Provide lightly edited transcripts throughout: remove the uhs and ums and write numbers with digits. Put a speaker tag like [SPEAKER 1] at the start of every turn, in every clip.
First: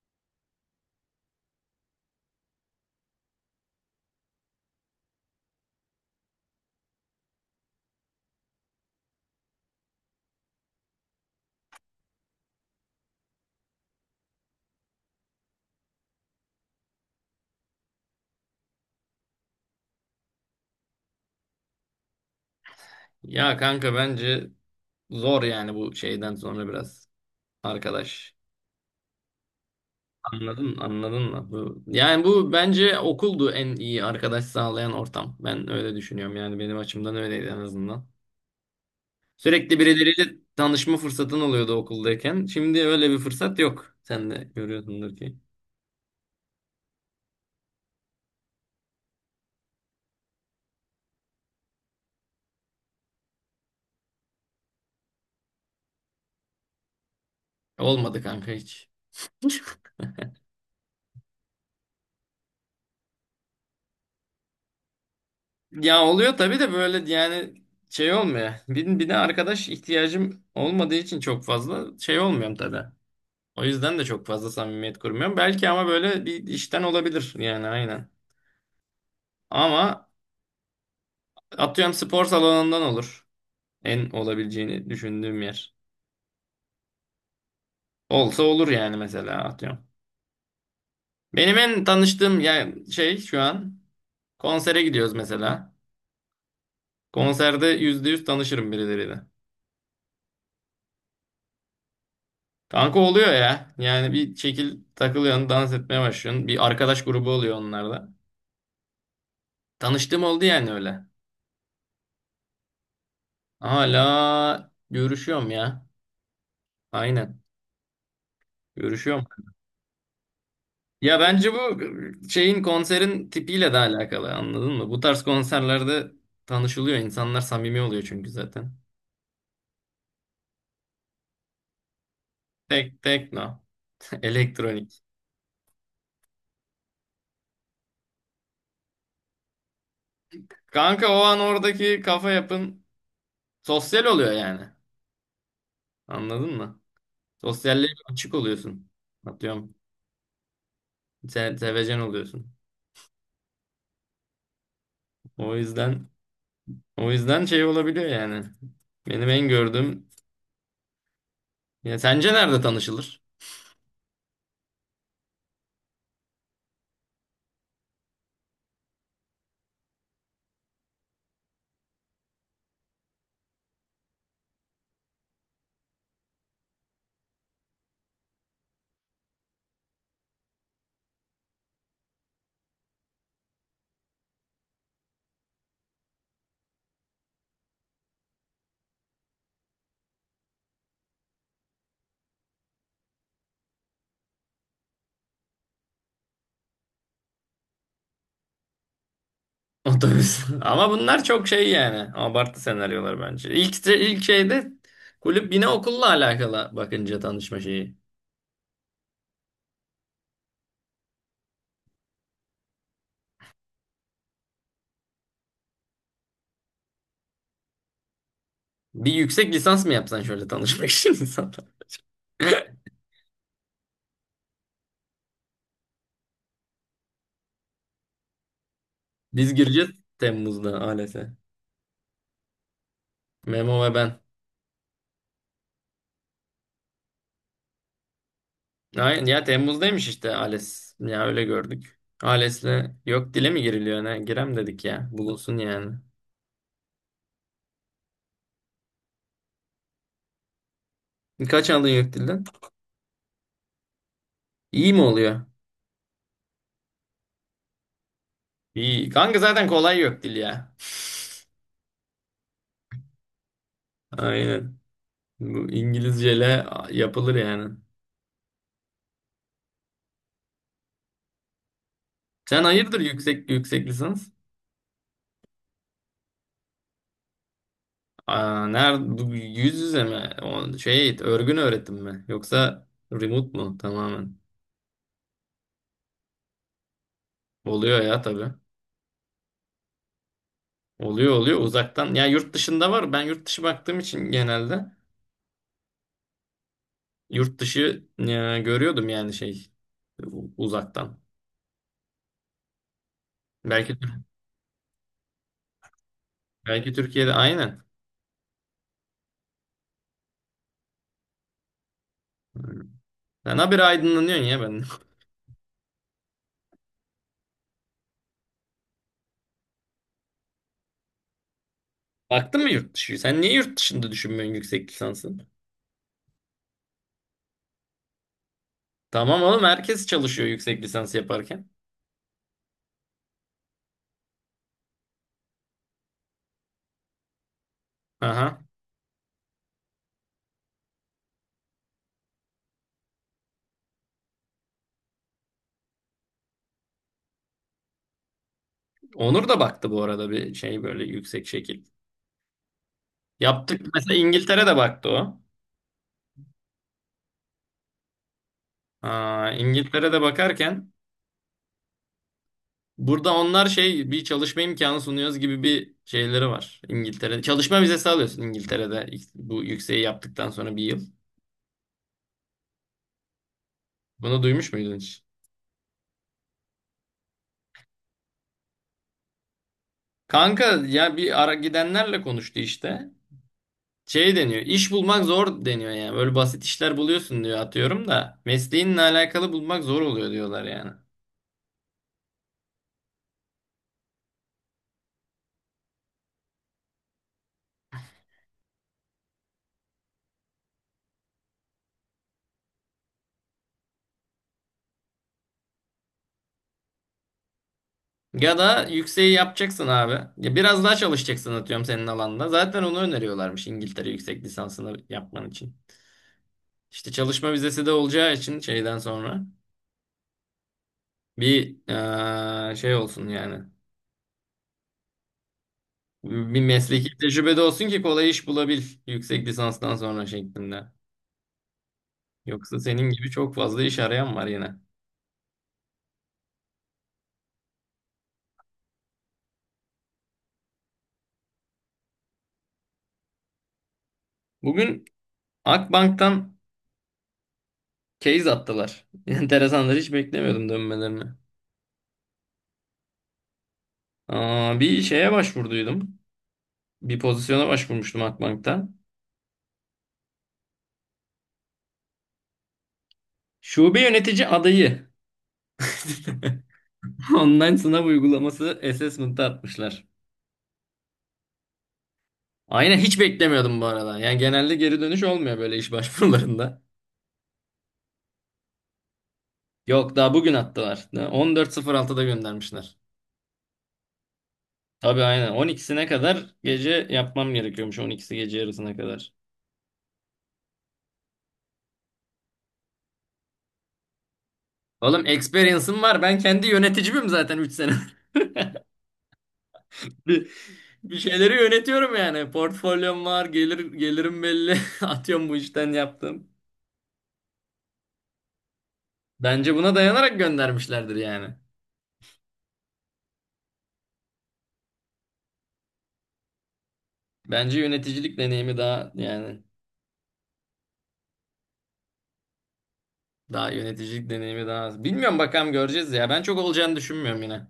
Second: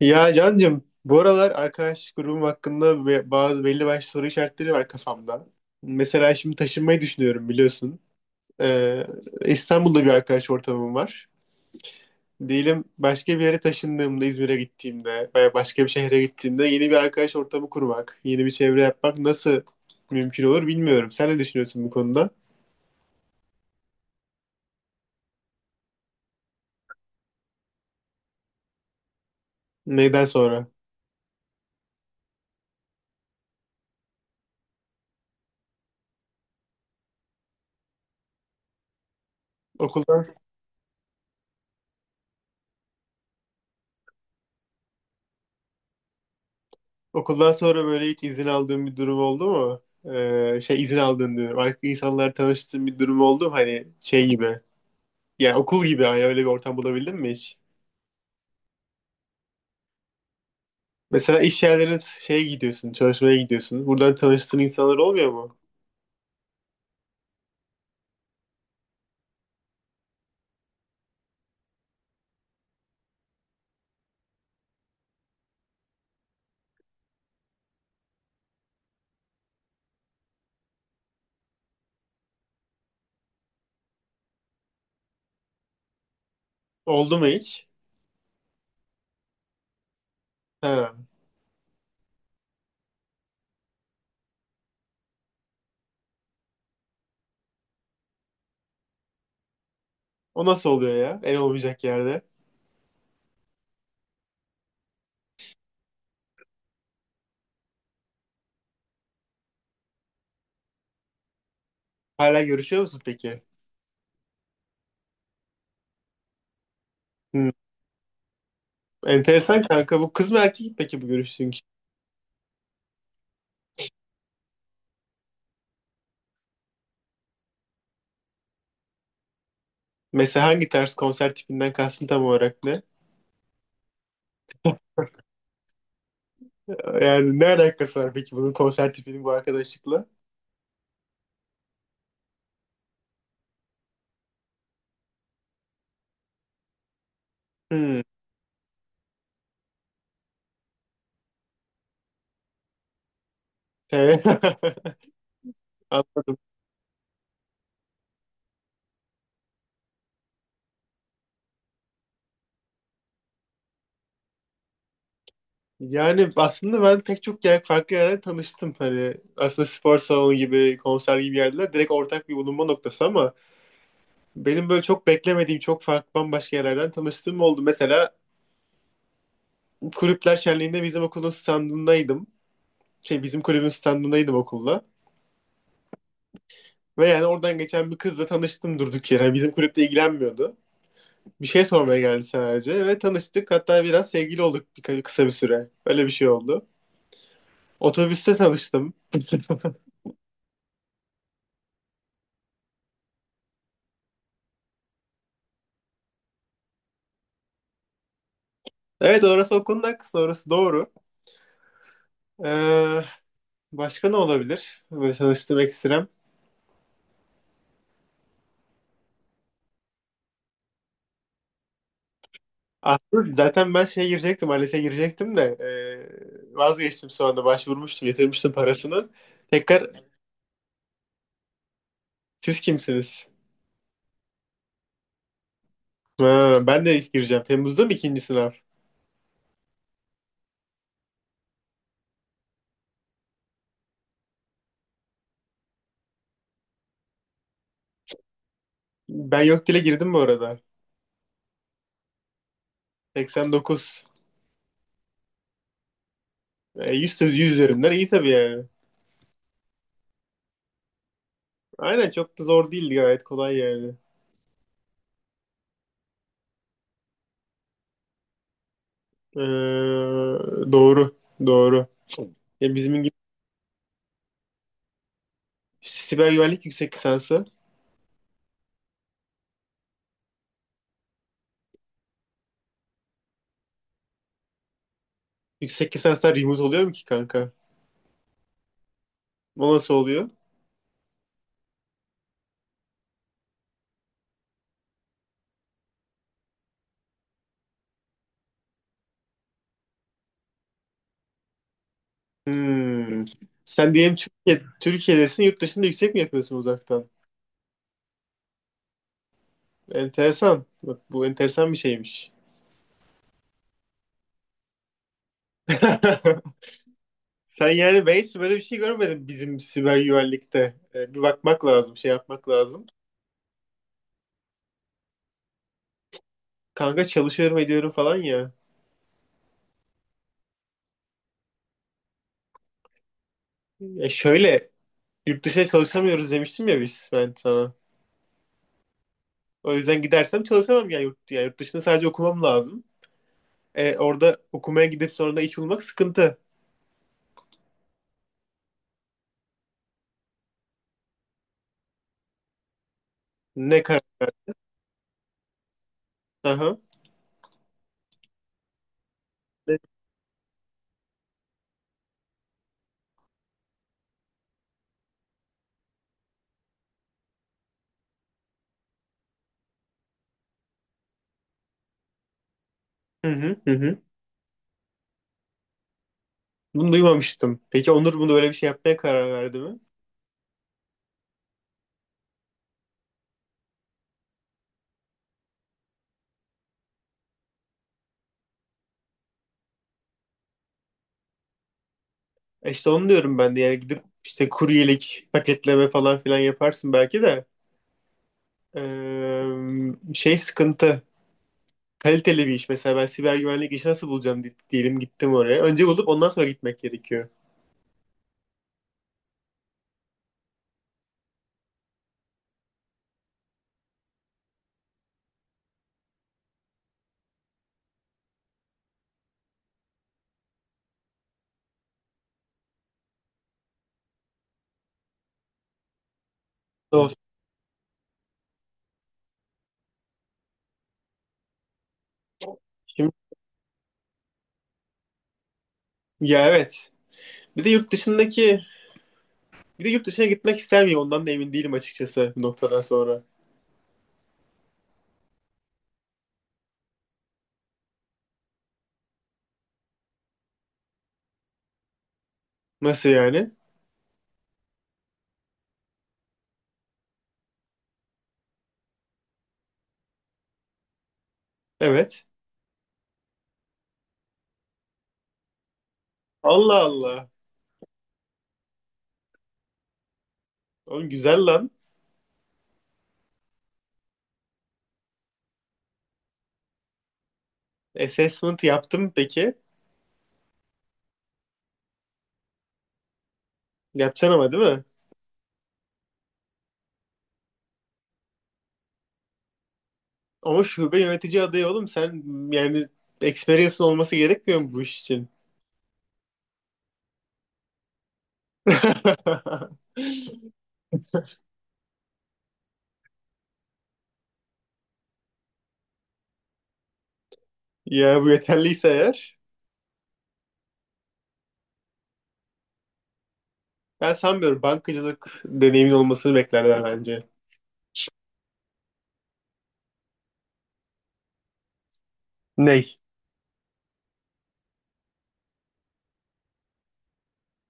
[SPEAKER 1] Ya Can'cığım bu aralar arkadaş grubum hakkında ve bazı belli başlı soru işaretleri var kafamda. Mesela şimdi taşınmayı düşünüyorum biliyorsun. Ee, İstanbul'da bir arkadaş ortamım var. Diyelim başka bir yere taşındığımda İzmir'e gittiğimde veya başka bir şehre gittiğimde yeni bir arkadaş ortamı kurmak, yeni bir çevre yapmak nasıl mümkün olur bilmiyorum. Sen ne düşünüyorsun bu konuda?
[SPEAKER 2] Ya kanka bence zor yani bu şeyden sonra biraz arkadaş.
[SPEAKER 1] Neyden sonra?
[SPEAKER 2] Anladın, anladın mı? Bu bence okuldu en iyi arkadaş sağlayan ortam. Ben öyle düşünüyorum yani benim açımdan öyleydi en azından. Sürekli
[SPEAKER 1] Okuldan
[SPEAKER 2] birileriyle tanışma fırsatın oluyordu okuldayken. Şimdi öyle bir fırsat yok. Sen de görüyorsundur ki.
[SPEAKER 1] Okuldan sonra böyle hiç izin aldığın bir durum oldu mu? Şey izin aldığın diyorum. Farklı insanlar tanıştığın bir durum oldu mu? Hani şey gibi. Yani okul gibi hani öyle bir ortam bulabildin mi hiç?
[SPEAKER 2] Olmadı kanka hiç.
[SPEAKER 1] Mesela iş yerlerine şeye gidiyorsun, çalışmaya gidiyorsun. Buradan tanıştığın insanlar olmuyor mu?
[SPEAKER 2] Ya oluyor tabii de böyle yani şey olmuyor. Bir de arkadaş ihtiyacım olmadığı için çok fazla şey olmuyorum tabii. O yüzden de çok fazla samimiyet kurmuyorum. Belki ama böyle bir işten olabilir yani aynen. Ama atıyorum spor salonundan olur. En olabileceğini düşündüğüm yer.
[SPEAKER 1] Oldu mu hiç?
[SPEAKER 2] Olsa olur yani mesela atıyorum.
[SPEAKER 1] Ha.
[SPEAKER 2] Benim en tanıştığım yani şey şu an konsere gidiyoruz mesela. Konserde yüzde yüz tanışırım birileriyle.
[SPEAKER 1] O nasıl oluyor ya? En olmayacak yerde.
[SPEAKER 2] Kanka oluyor ya. Yani bir şekil takılıyorsun, dans etmeye başlıyorsun. Bir arkadaş grubu oluyor onlarda. Tanıştığım oldu yani öyle.
[SPEAKER 1] Hala görüşüyor musun peki?
[SPEAKER 2] Hala görüşüyorum ya. Aynen.
[SPEAKER 1] Hmm.
[SPEAKER 2] Görüşüyorum.
[SPEAKER 1] Enteresan kanka. Bu kız mı erkek mi peki bu
[SPEAKER 2] Ya
[SPEAKER 1] görüştüğün
[SPEAKER 2] bence bu
[SPEAKER 1] kişi?
[SPEAKER 2] şeyin konserin tipiyle de alakalı anladın mı? Bu tarz konserlerde tanışılıyor insanlar samimi oluyor çünkü zaten.
[SPEAKER 1] Mesela hangi tarz konser tipinden kastın tam olarak ne?
[SPEAKER 2] Tek tekno, elektronik.
[SPEAKER 1] Yani ne alakası var peki bunun konser tipinin bu arkadaşlıkla?
[SPEAKER 2] Kanka o an oradaki kafa yapın sosyal oluyor yani. Anladın mı? Sosyalliğe
[SPEAKER 1] Hmm.
[SPEAKER 2] açık oluyorsun. Atıyorum. Se sevecen oluyorsun.
[SPEAKER 1] Te-
[SPEAKER 2] O yüzden
[SPEAKER 1] Anladım.
[SPEAKER 2] o yüzden şey olabiliyor yani. Benim en gördüğüm ya sence nerede tanışılır?
[SPEAKER 1] Yani aslında ben pek çok yer, farklı yerden tanıştım. Hani aslında spor salonu gibi, konser gibi yerler direkt ortak bir bulunma noktası ama benim böyle çok beklemediğim, çok farklı bambaşka yerlerden tanıştığım oldu. Mesela kulüpler şenliğinde bizim okulun standındaydım. Şey bizim kulübün standındaydım okulla. Ve yani oradan geçen bir kızla tanıştım durduk yere. Yani bizim kulüple ilgilenmiyordu. Bir şey sormaya geldi sadece ve tanıştık. Hatta biraz sevgili olduk bir, kısa bir süre. Öyle bir şey oldu. Otobüste tanıştım.
[SPEAKER 2] Otobüs. Ama bunlar çok şey yani. Abartı senaryolar bence. İlk şeyde kulüp yine okulla alakalı bakınca tanışma şeyi.
[SPEAKER 1] Evet orası o konunun haklısın, orası doğru. Ee, Başka ne olabilir? Böyle tanıştığım ekstrem.
[SPEAKER 2] Bir yüksek lisans mı yapsan şöyle tanışmak için insanlar.
[SPEAKER 1] Aslında zaten ben şeye girecektim, ALES'e girecektim de vazgeçtim sonra anda. Başvurmuştum, yatırmıştım parasını.
[SPEAKER 2] Biz gireceğiz
[SPEAKER 1] Tekrar
[SPEAKER 2] Temmuz'da ALES'e.
[SPEAKER 1] siz kimsiniz?
[SPEAKER 2] Memo ve ben.
[SPEAKER 1] Ha, ben de gireceğim. Temmuz'da mı ikinci sınav?
[SPEAKER 2] Aynen ya Temmuz'daymış işte ALES. Ya öyle gördük. ALES'le yok dile mi giriliyor ne? Girem dedik ya. Bulunsun yani.
[SPEAKER 1] Ben yok dile girdim bu arada.
[SPEAKER 2] Kaç aldın yok dilden?
[SPEAKER 1] 89.
[SPEAKER 2] İyi mi oluyor?
[SPEAKER 1] E, 100, 100 üzerinden iyi tabii yani.
[SPEAKER 2] İyi. Kanka zaten kolay yok dil ya.
[SPEAKER 1] Aynen çok da zor değildi gayet kolay yani.
[SPEAKER 2] Aynen. Bu İngilizceyle yapılır yani.
[SPEAKER 1] Ee, doğru. Doğru.
[SPEAKER 2] Sen
[SPEAKER 1] Ya
[SPEAKER 2] hayırdır
[SPEAKER 1] bizim gibi
[SPEAKER 2] yüksek lisans?
[SPEAKER 1] siber güvenlik yüksek lisansı.
[SPEAKER 2] Aa, nerede bu yüz yüze mi? O şey örgün öğretim mi? Yoksa remote mu tamamen?
[SPEAKER 1] Yüksek lisanslar remote oluyor mu ki kanka?
[SPEAKER 2] Oluyor ya tabii.
[SPEAKER 1] O nasıl oluyor?
[SPEAKER 2] Oluyor uzaktan. Ya yurt dışında var. Ben yurt dışı baktığım için genelde yurt dışı görüyordum yani şey uzaktan.
[SPEAKER 1] Hmm. Sen
[SPEAKER 2] Belki
[SPEAKER 1] diyelim Türkiye'desin yurt dışında yüksek mi yapıyorsun
[SPEAKER 2] belki
[SPEAKER 1] uzaktan?
[SPEAKER 2] Türkiye'de aynen.
[SPEAKER 1] Enteresan. Bak bu enteresan bir şeymiş.
[SPEAKER 2] Sen habire aydınlanıyorsun ya ben.
[SPEAKER 1] Sen yani ben hiç böyle bir şey görmedim bizim siber güvenlikte. Bir bakmak lazım, şey yapmak
[SPEAKER 2] Baktın mı
[SPEAKER 1] lazım.
[SPEAKER 2] yurt dışı? Sen niye yurt dışında düşünmüyorsun yüksek lisansı?
[SPEAKER 1] Kanka çalışıyorum ediyorum falan ya.
[SPEAKER 2] Tamam oğlum herkes çalışıyor yüksek lisans yaparken.
[SPEAKER 1] Ya şöyle Yurt dışına çalışamıyoruz demiştim ya biz ben sana.
[SPEAKER 2] Aha.
[SPEAKER 1] O yüzden gidersem çalışamam ya yurt, ya yurt dışında sadece okumam lazım. Orada okumaya gidip sonra da iş bulmak sıkıntı.
[SPEAKER 2] Onur da baktı bu arada bir şey böyle yüksek şekil.
[SPEAKER 1] Ne
[SPEAKER 2] Yaptık
[SPEAKER 1] karar?
[SPEAKER 2] mesela İngiltere'de baktı o.
[SPEAKER 1] Aha.
[SPEAKER 2] Aa,
[SPEAKER 1] Ne-
[SPEAKER 2] İngiltere'de bakarken burada onlar şey bir çalışma imkanı sunuyoruz gibi bir şeyleri var. İngiltere'de çalışma vizesi alıyorsun İngiltere'de bu yükseği yaptıktan sonra 1 yıl.
[SPEAKER 1] Hı hı hı hı.
[SPEAKER 2] Bunu duymuş muydun hiç?
[SPEAKER 1] Bunu duymamıştım. Peki Onur bunu böyle bir şey yapmaya karar verdi mi?
[SPEAKER 2] Kanka ya bir ara gidenlerle konuştu işte. Şey deniyor. İş bulmak zor deniyor yani. Böyle basit işler buluyorsun diyor atıyorum da. Mesleğinle alakalı bulmak zor oluyor diyorlar yani.
[SPEAKER 1] E işte onu diyorum ben de yani gidip işte kuryelik, paketleme falan filan yaparsın belki de. Şey sıkıntı. Kaliteli bir iş mesela ben siber güvenlik işi nasıl bulacağım diyelim gittim oraya. Önce bulup ondan sonra gitmek gerekiyor.
[SPEAKER 2] Ya da yükseği yapacaksın abi. Ya biraz daha çalışacaksın atıyorum senin alanda. Zaten onu öneriyorlarmış İngiltere yüksek lisansını yapman için. İşte çalışma vizesi de olacağı için şeyden sonra bir şey olsun yani. Bir
[SPEAKER 1] Doğru.
[SPEAKER 2] mesleki tecrübe de olsun ki kolay iş bulabil yüksek lisanstan sonra şeklinde. Yoksa senin
[SPEAKER 1] Şimdi,
[SPEAKER 2] gibi çok fazla iş arayan var yine.
[SPEAKER 1] ya evet. Bir de yurt dışındaki Bir de yurt dışına gitmek ister miyim? Ondan da emin değilim açıkçası bu noktadan sonra.
[SPEAKER 2] Bugün Akbank'tan case attılar. Enteresanlar hiç beklemiyordum dönmelerini.
[SPEAKER 1] Nasıl yani?
[SPEAKER 2] Aa, bir şeye başvurduydum. Bir pozisyona başvurmuştum Akbank'tan.
[SPEAKER 1] Evet.
[SPEAKER 2] Şube yönetici adayı.
[SPEAKER 1] Allah Allah.
[SPEAKER 2] Online sınav uygulaması assessment'a atmışlar.
[SPEAKER 1] Oğlum güzel lan.
[SPEAKER 2] Aynen hiç beklemiyordum bu arada. Yani genelde geri dönüş olmuyor böyle iş başvurularında.
[SPEAKER 1] Assessment yaptım peki.
[SPEAKER 2] Yok daha bugün attılar. 14.06'da göndermişler.
[SPEAKER 1] Yapacaksın ama değil mi?
[SPEAKER 2] Tabii aynen. 12'sine kadar gece yapmam gerekiyormuş. 12'si gece yarısına kadar.
[SPEAKER 1] Ama şube yönetici adayı oğlum sen yani experience'ın olması gerekmiyor mu bu iş
[SPEAKER 2] Oğlum
[SPEAKER 1] için?
[SPEAKER 2] experience'ım var. Ben kendi yöneticimim zaten 3 sene. Bir, bir şeyleri yönetiyorum yani. Portfolyom var, gelirim belli. Atıyorum bu işten yaptım.
[SPEAKER 1] Ya bu yeterliyse eğer
[SPEAKER 2] Bence buna dayanarak göndermişlerdir yani.
[SPEAKER 1] ben sanmıyorum bankacılık deneyimin olmasını beklerler bence.
[SPEAKER 2] Bence yöneticilik deneyimi daha yani
[SPEAKER 1] Ney?
[SPEAKER 2] daha yöneticilik deneyimi daha az. Bilmiyorum bakalım göreceğiz ya. Ben çok olacağını düşünmüyorum yine.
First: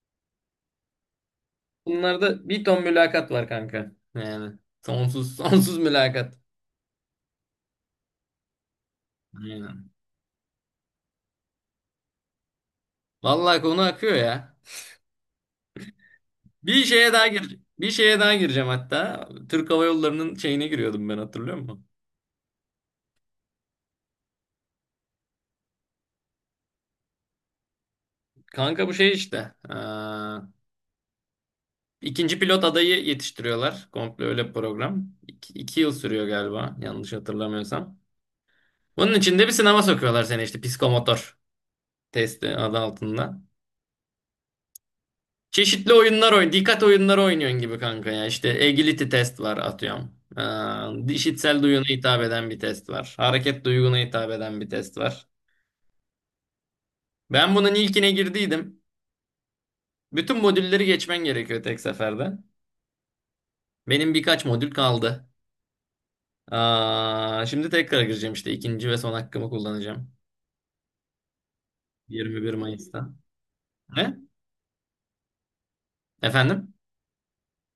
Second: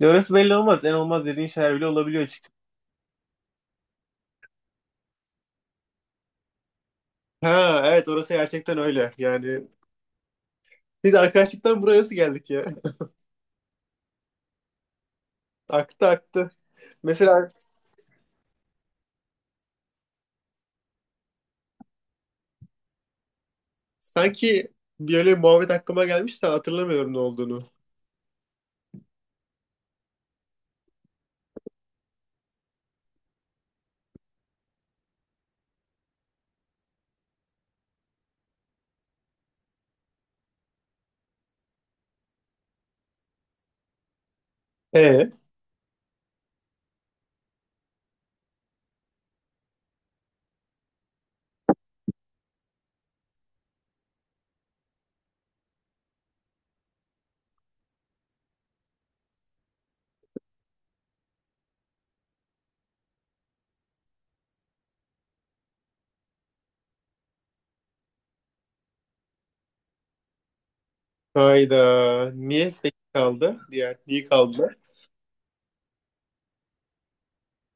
[SPEAKER 1] Ya orası belli olmaz. En olmaz dediğin şeyler bile olabiliyor
[SPEAKER 2] Bunlarda
[SPEAKER 1] açıkçası.
[SPEAKER 2] bir ton mülakat var kanka. Yani sonsuz sonsuz mülakat.
[SPEAKER 1] Ha evet orası gerçekten öyle. Yani
[SPEAKER 2] Aynen.
[SPEAKER 1] biz arkadaşlıktan buraya nasıl geldik ya?
[SPEAKER 2] Vallahi konu akıyor ya.
[SPEAKER 1] Aktı aktı.
[SPEAKER 2] Bir şeye daha
[SPEAKER 1] Mesela
[SPEAKER 2] gir, bir şeye daha gireceğim hatta. Türk Hava Yolları'nın şeyine giriyordum ben hatırlıyor musun?
[SPEAKER 1] sanki bir öyle muhabbet aklıma gelmişti hatırlamıyorum ne olduğunu.
[SPEAKER 2] Kanka bu şey işte. İkinci pilot adayı yetiştiriyorlar. Komple öyle bir program. İki yıl sürüyor galiba. Yanlış hatırlamıyorsam. Bunun içinde bir sınava sokuyorlar seni işte. Psikomotor testi adı altında.
[SPEAKER 1] E
[SPEAKER 2] Çeşitli dikkat oyunları oynuyorsun gibi kanka ya. İşte agility test var atıyorum. İşitsel duyuna hitap eden bir test var. Hareket duyguna hitap eden bir test var. Ben bunun ilkine girdiydim. Bütün modülleri geçmen gerekiyor tek seferde. Benim birkaç modül kaldı. Aa, şimdi tekrar gireceğim işte. İkinci ve son hakkımı kullanacağım.
[SPEAKER 1] hayda
[SPEAKER 2] 21
[SPEAKER 1] niye tek
[SPEAKER 2] Mayıs'ta.
[SPEAKER 1] kaldı? Diğer
[SPEAKER 2] Ne?
[SPEAKER 1] niye kaldı?
[SPEAKER 2] Efendim?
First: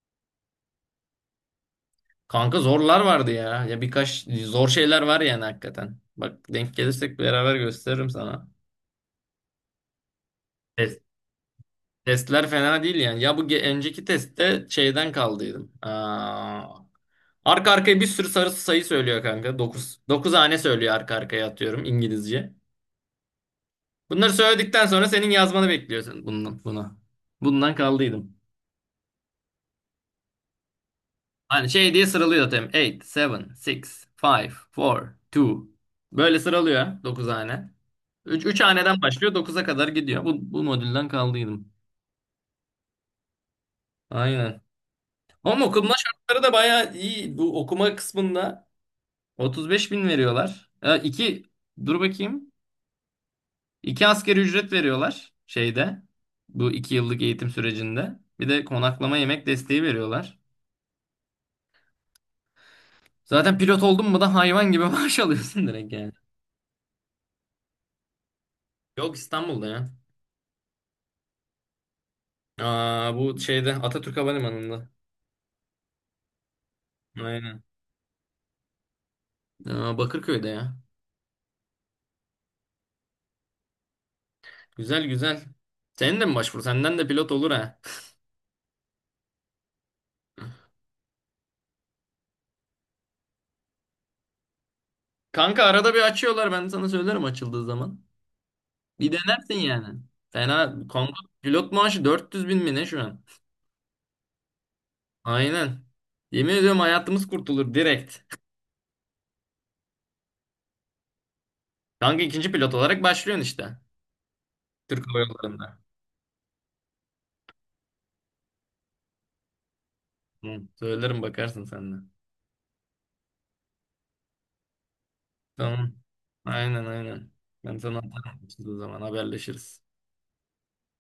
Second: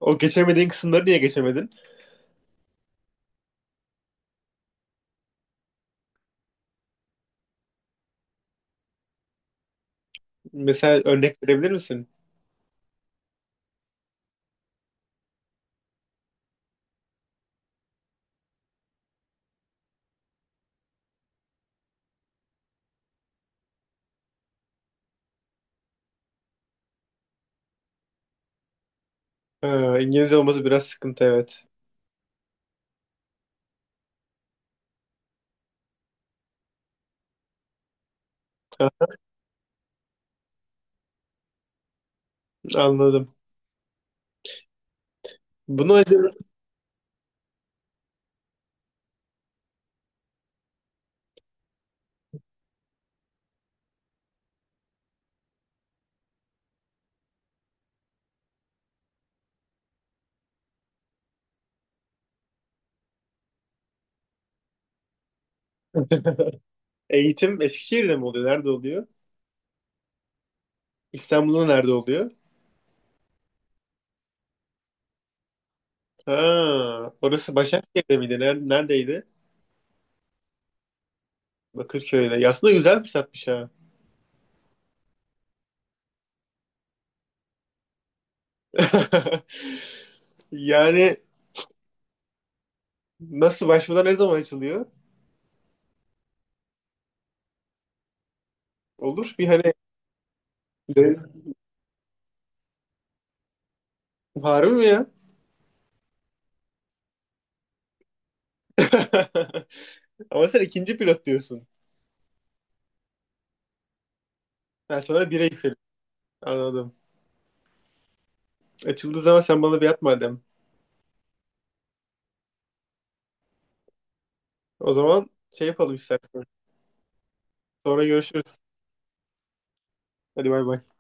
[SPEAKER 1] O geçemediğin kısımları niye geçemedin?
[SPEAKER 2] Kanka zorlar vardı ya. Ya birkaç zor şeyler var yani hakikaten. Bak denk gelirsek beraber gösteririm sana. Test,
[SPEAKER 1] Mesela örnek verebilir misin?
[SPEAKER 2] testler fena değil yani. Ya bu önceki testte şeyden kaldıydım. Aa, arka arkaya bir sürü sarı sayı söylüyor kanka. Dokuz 9 hane söylüyor arka arkaya atıyorum İngilizce. Bunları söyledikten sonra senin yazmanı bekliyorsun bundan, buna. Bundan kaldıydım.
[SPEAKER 1] Ha, İngilizce olması biraz sıkıntı evet.
[SPEAKER 2] Hani şey diye sıralıyor zaten. 8, 7, 6, 5, 4, 2. Böyle sıralıyor 9 hane. Üç haneden başlıyor 9'a kadar gidiyor. Bu modülden kaldıydım.
[SPEAKER 1] Anladım.
[SPEAKER 2] Aynen. Ama okuma
[SPEAKER 1] Bunu acaba
[SPEAKER 2] şartları da bayağı iyi. Bu okuma kısmında 35 bin veriyorlar. İki, dur bakayım. 2 asgari ücret veriyorlar şeyde. Bu 2 yıllık eğitim sürecinde. Bir de konaklama yemek desteği veriyorlar. Zaten pilot oldun mu da hayvan gibi maaş alıyorsun direkt yani.
[SPEAKER 1] eğitim Eskişehir'de mi oluyor? Nerede oluyor?
[SPEAKER 2] Yok İstanbul'da ya.
[SPEAKER 1] İstanbul'da nerede oluyor?
[SPEAKER 2] Aa, bu şeyde Atatürk Havalimanı'nda.
[SPEAKER 1] Ha, orası
[SPEAKER 2] Aynen.
[SPEAKER 1] Başakşehir'de miydi? Neredeydi?
[SPEAKER 2] Aa, Bakırköy'de ya.
[SPEAKER 1] Bakırköy'de. Ya aslında güzel fırsatmış ha.
[SPEAKER 2] Güzel güzel. Senin de mi başvur? Senden de pilot olur ha.
[SPEAKER 1] Yani nasıl başvurda ne zaman açılıyor?
[SPEAKER 2] Kanka arada bir açıyorlar ben sana söylerim açıldığı zaman. Bir
[SPEAKER 1] Olur bir
[SPEAKER 2] denersin
[SPEAKER 1] hani
[SPEAKER 2] yani. Fena Kongo pilot maaşı 400 bin mi ne şu an?
[SPEAKER 1] var mı ya?
[SPEAKER 2] Aynen. Yemin ediyorum hayatımız kurtulur direkt.
[SPEAKER 1] Ama sen ikinci pilot diyorsun.
[SPEAKER 2] Kanka ikinci pilot olarak başlıyorsun işte.
[SPEAKER 1] Ben
[SPEAKER 2] Türk Hava
[SPEAKER 1] sonra bire
[SPEAKER 2] Yolları'nda.
[SPEAKER 1] yükseliyorum. Anladım. Açıldığı zaman sen bana bir at madem.
[SPEAKER 2] Hı, söylerim bakarsın sen de.
[SPEAKER 1] O zaman şey
[SPEAKER 2] Tamam.
[SPEAKER 1] yapalım istersen.
[SPEAKER 2] Aynen aynen. Ben sana
[SPEAKER 1] Sonra
[SPEAKER 2] atarım
[SPEAKER 1] görüşürüz.
[SPEAKER 2] açıldığı zaman haberleşiriz.
[SPEAKER 1] Hadi bay bay.